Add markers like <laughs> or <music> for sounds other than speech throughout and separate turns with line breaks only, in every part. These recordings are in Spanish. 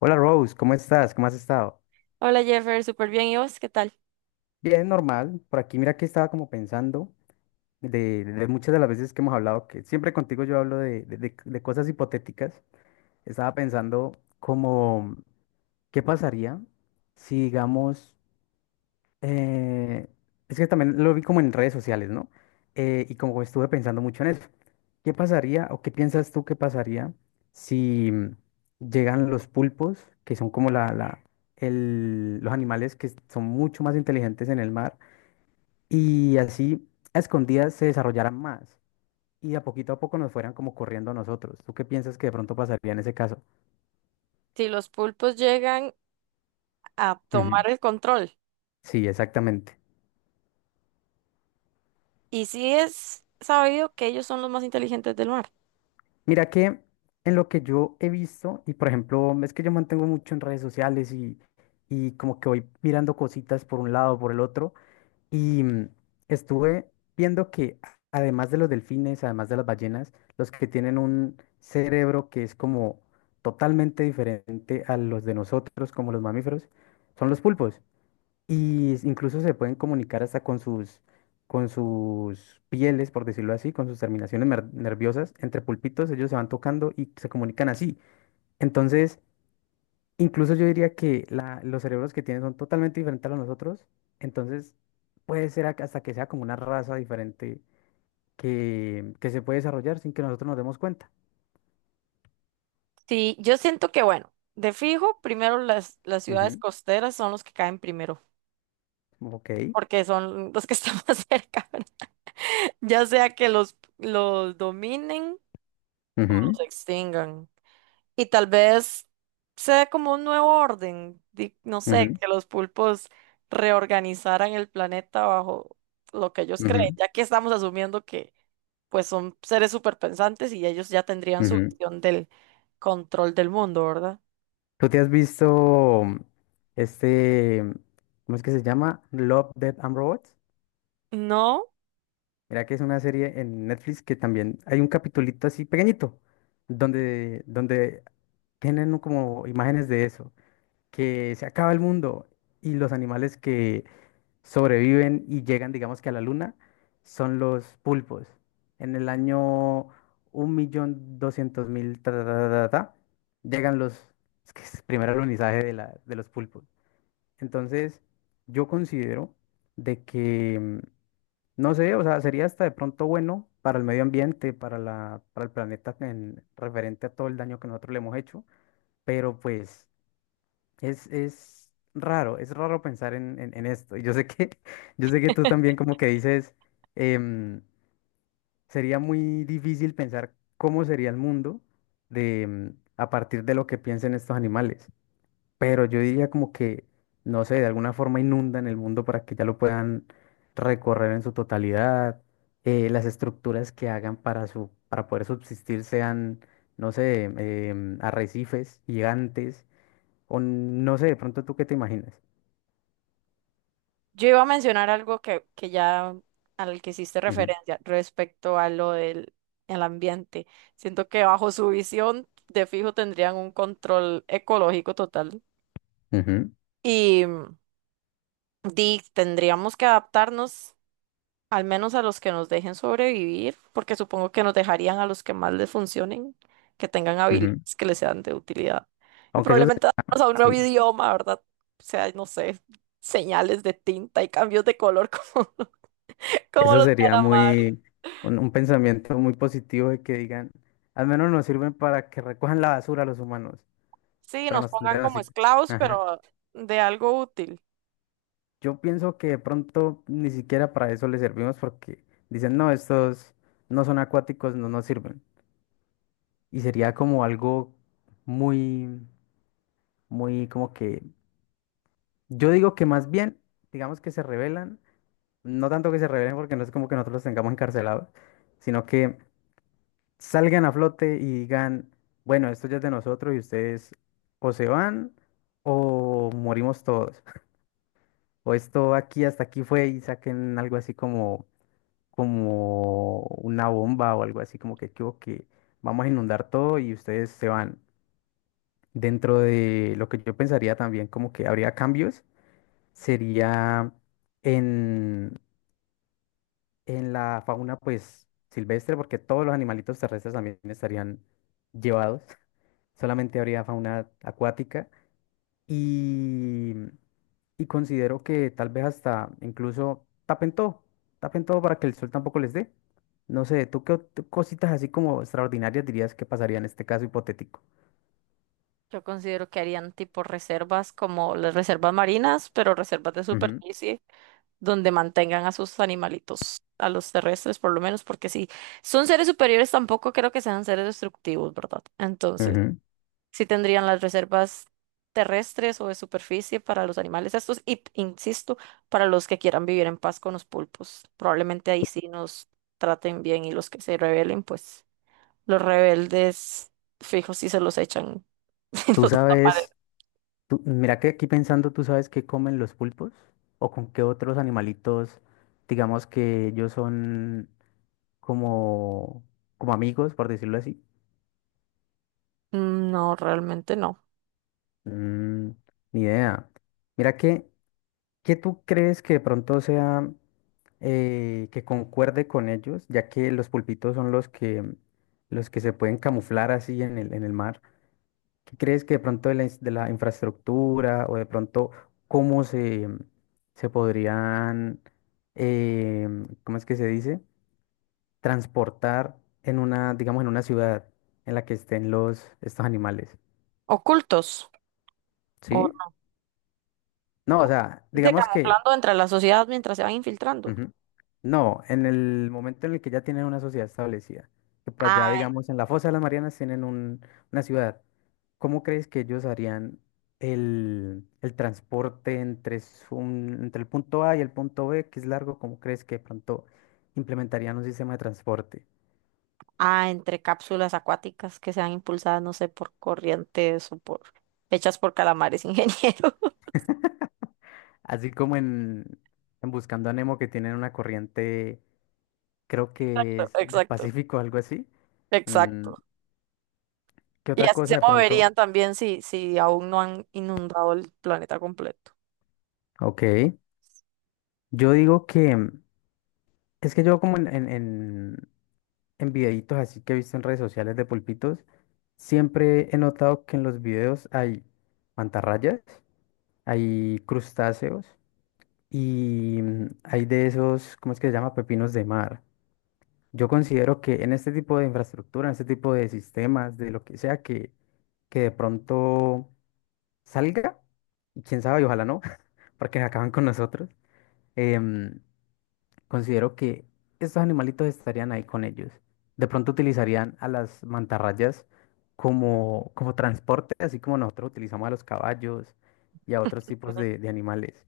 Hola Rose, ¿cómo estás? ¿Cómo has estado?
Hola Jeffer, súper bien. ¿Y vos qué tal?
Bien, normal. Por aquí mira que estaba como pensando de muchas de las veces que hemos hablado, que siempre contigo yo hablo de cosas hipotéticas. Estaba pensando como, ¿qué pasaría si digamos... Eh, es que también lo vi como en redes sociales, ¿no? Y como estuve pensando mucho en eso. ¿Qué pasaría o qué piensas tú que pasaría si llegan los pulpos, que son como los animales que son mucho más inteligentes en el mar, y así a escondidas se desarrollaran más y de a poquito a poco nos fueran como corriendo a nosotros? ¿Tú qué piensas que de pronto pasaría en ese caso?
Si los pulpos llegan a
Ujú.
tomar el control,
Sí, exactamente.
y sí es sabido que ellos son los más inteligentes del mar.
Mira que en lo que yo he visto, y por ejemplo, es que yo mantengo mucho en redes sociales y como que voy mirando cositas por un lado, por el otro, y estuve viendo que además de los delfines, además de las ballenas, los que tienen un cerebro que es como totalmente diferente a los de nosotros, como los mamíferos, son los pulpos. Y incluso se pueden comunicar hasta con sus pieles, por decirlo así, con sus terminaciones nerviosas. Entre pulpitos ellos se van tocando y se comunican así. Entonces, incluso yo diría que los cerebros que tienen son totalmente diferentes a los nosotros. Entonces, puede ser hasta que sea como una raza diferente que se puede desarrollar sin que nosotros nos demos cuenta.
Sí, yo siento que, bueno, de fijo, primero las ciudades costeras son los que caen primero,
Ujú, ok.
porque son los que están <laughs> más cerca, ¿verdad? Ya sea que los dominen o
Ujú,
los extingan. Y tal vez sea como un nuevo orden, no sé, que los pulpos reorganizaran el planeta bajo lo que ellos
ujú, ujú,
creen, ya que estamos asumiendo que pues son seres superpensantes y ellos ya tendrían su
ujú.
visión del control del mundo, ¿verdad?
¿Tú te has visto, este, cómo es que se llama? Love, Death and Robots.
No,
Mira que es una serie en Netflix que también hay un capitulito así pequeñito, donde tienen como imágenes de eso, que se acaba el mundo y los animales que sobreviven y llegan, digamos que a la luna, son los pulpos. En el año 1,200,000, ta, ta, ta, ta, ta, llegan es que es el primer alunizaje de los pulpos. Entonces, yo considero de que, no sé, o sea, sería hasta de pronto bueno para el medio ambiente, para el planeta en referente a todo el daño que nosotros le hemos hecho, pero pues es raro pensar en esto. Y yo sé que, <laughs> yo sé que tú también como que dices, em, sería muy difícil pensar cómo sería el mundo de, mm, a partir de lo que piensen estos animales, pero yo diría como que, no sé, de alguna forma inundan el mundo para que ya lo puedan recorrer en su totalidad, las estructuras que hagan para, para poder subsistir sean, no sé, arrecifes gigantes, o no sé, de pronto tú qué te imaginas.
yo iba a mencionar algo que ya al que hiciste
Ujú,
referencia respecto a lo del el ambiente. Siento que bajo su visión de fijo tendrían un control ecológico total. Y di, tendríamos que adaptarnos al menos a los que nos dejen sobrevivir, porque supongo que nos dejarían a los que más les funcionen, que tengan
ujú, ujú.
habilidades que les sean de utilidad. Y
Aunque eso,
probablemente adaptarnos a un nuevo
sí,
idioma, ¿verdad? O sea, no sé, señales de tinta y cambios de color <laughs> como, como
eso
los
sería
calamares.
un pensamiento muy positivo de que digan, al menos nos sirven para que recojan la basura los humanos,
Sí,
pero
nos
nos
pongan
tendrían
como
así.
esclavos, pero de algo útil.
Yo pienso que de pronto ni siquiera para eso les servimos porque dicen, no, estos no son acuáticos, no nos sirven. Y sería como algo muy, muy como que, yo digo que más bien, digamos que se rebelan, no tanto que se rebelen porque no es como que nosotros los tengamos encarcelados, sino que salgan a flote y digan, bueno, esto ya es de nosotros y ustedes o se van o morimos todos. <laughs> O esto aquí hasta aquí fue y saquen algo así como una bomba o algo así, como que, "Chvo, que vamos a inundar todo y ustedes se van". Dentro de lo que yo pensaría también, como que habría cambios, sería en, en la fauna pues silvestre, porque todos los animalitos terrestres también estarían llevados, <laughs> solamente habría fauna acuática. y, y considero que tal vez hasta incluso tapen todo para que el sol tampoco les dé. No sé, ¿tú qué cositas así como extraordinarias dirías que pasaría en este caso hipotético?
Yo considero que harían tipo reservas como las reservas marinas, pero reservas de
Ujú,
superficie. Donde mantengan a sus animalitos, a los terrestres por lo menos, porque si son seres superiores tampoco creo que sean seres destructivos, ¿verdad? Entonces,
ujú.
sí tendrían las reservas terrestres o de superficie para los animales estos y, insisto, para los que quieran vivir en paz con los pulpos. Probablemente ahí sí nos traten bien y los que se rebelen, pues los rebeldes fijos sí se los echan <laughs> y
Tú
los
sabes,
desaparecen.
mira que aquí pensando, ¿tú sabes qué comen los pulpos? ¿O con qué otros animalitos, digamos que ellos son como, como amigos, por decirlo así?
No, realmente no.
Mm, ni idea. Mira que, ¿qué tú crees que de pronto sea, que concuerde con ellos, ya que los pulpitos son los que se pueden camuflar así en el mar? ¿Qué crees que de pronto de la infraestructura, o de pronto cómo se podrían... eh, ¿Cómo es que se dice? Transportar en una, digamos, en una ciudad en la que estén estos animales.
Ocultos.
¿Sí? No, o sea,
Dice
digamos que...
camuflando entre la sociedad mientras se van infiltrando.
Ujú. No, en el momento en el que ya tienen una sociedad establecida, que por allá,
Ah,
digamos, en la Fosa de las Marianas tienen una ciudad, ¿cómo crees que ellos harían el transporte entre, entre el punto A y el punto B, que es largo? ¿Cómo crees que de pronto implementarían un sistema de transporte?
entre cápsulas acuáticas que sean impulsadas, no sé, por corrientes o por hechas por calamares, ingeniero.
Así como en Buscando a Nemo, que tienen una corriente, creo que
<laughs>
es del
Exacto,
Pacífico, algo así. Mm,
exacto.
¿Qué
Y
otra
así se
cosa de
moverían
pronto?
también si aún no han inundado el planeta completo.
Ok, yo digo que... Es que yo como en videitos así que he visto en redes sociales de pulpitos, siempre he notado que en los videos hay mantarrayas, hay crustáceos y hay de esos, ¿cómo es que se llama? Pepinos de mar. Yo considero que en este tipo de infraestructura, en este tipo de sistemas, de lo que sea que de pronto salga, y quién sabe, y ojalá no, <laughs> porque acaban con nosotros. em, Considero que estos animalitos estarían ahí con ellos. De pronto utilizarían a las mantarrayas como transporte, así como nosotros utilizamos a los caballos y a otros tipos
Ujú.
de animales.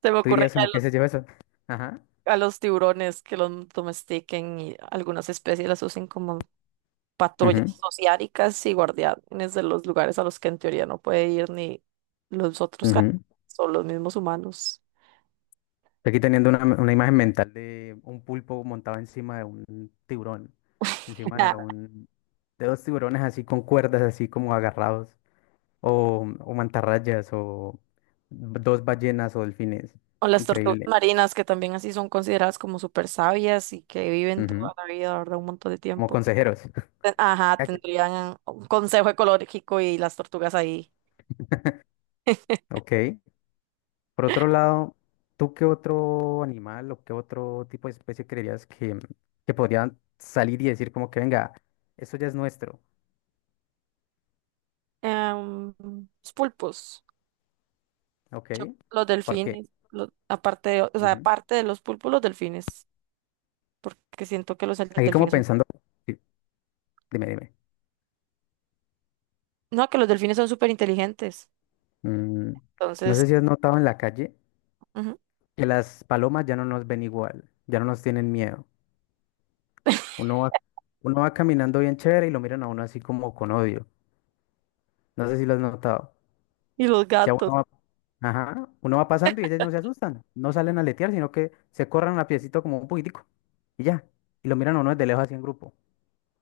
Se me
¿Tú
ocurre
dirías
que a
como que se lleva eso? Ajá.
a los tiburones que los domestiquen y algunas especies las usen como patrullas
Ujú,
sociáricas y guardianes de los lugares a los que en teoría no puede ir ni los otros
ujú.
son los mismos humanos.
Estoy aquí teniendo una imagen mental de un pulpo montado encima de un tiburón, encima de
Ah,
de dos tiburones así con cuerdas, así como agarrados, o, mantarrayas, o dos ballenas o delfines.
o las tortugas
Increíble.
marinas, que también así son consideradas como súper sabias y que viven toda
Ujú,
la vida, ¿verdad? Un montón de
como
tiempo.
consejeros.
Ajá,
Ya que-
tendrían un consejo ecológico y las tortugas ahí.
Ok. Por otro lado, ¿tú qué otro animal o qué otro tipo de especie creerías que podrían salir y decir como que venga, esto ya es nuestro?
Em, los pulpos.
¿Ok?
Yo, los
¿Por qué?
delfines, aparte de, o sea,
Ujú.
aparte de los pulpos, los delfines. Porque siento que los
Aquí como
delfines son.
pensando, sí, dime, dime.
No, que los delfines son súper inteligentes.
Mm, no sé
Entonces,
si has notado en la calle
ujú.
que las palomas ya no nos ven igual, ya no nos tienen miedo.
<laughs>
Uno va, uno va caminando bien chévere y lo miran a uno así como con odio. No sé si lo has notado.
Y los
Ya uno
gatos,
va, ajá, uno va pasando y ellos no se asustan, no salen a letear, sino que se corran a piecito como un poquitico y ya. Y lo miran a uno desde lejos así en grupo.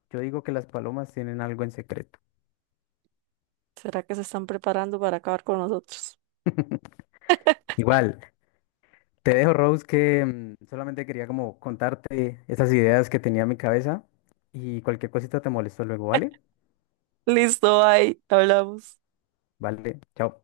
Yo digo que las palomas tienen algo en secreto.
¿será que se están preparando para acabar con nosotros?
<laughs> Igual, te dejo, Rose, que solamente quería como contarte esas ideas que tenía en mi cabeza y cualquier cosita te molesto luego, ¿vale?
Listo, ahí hablamos.
Vale, chao.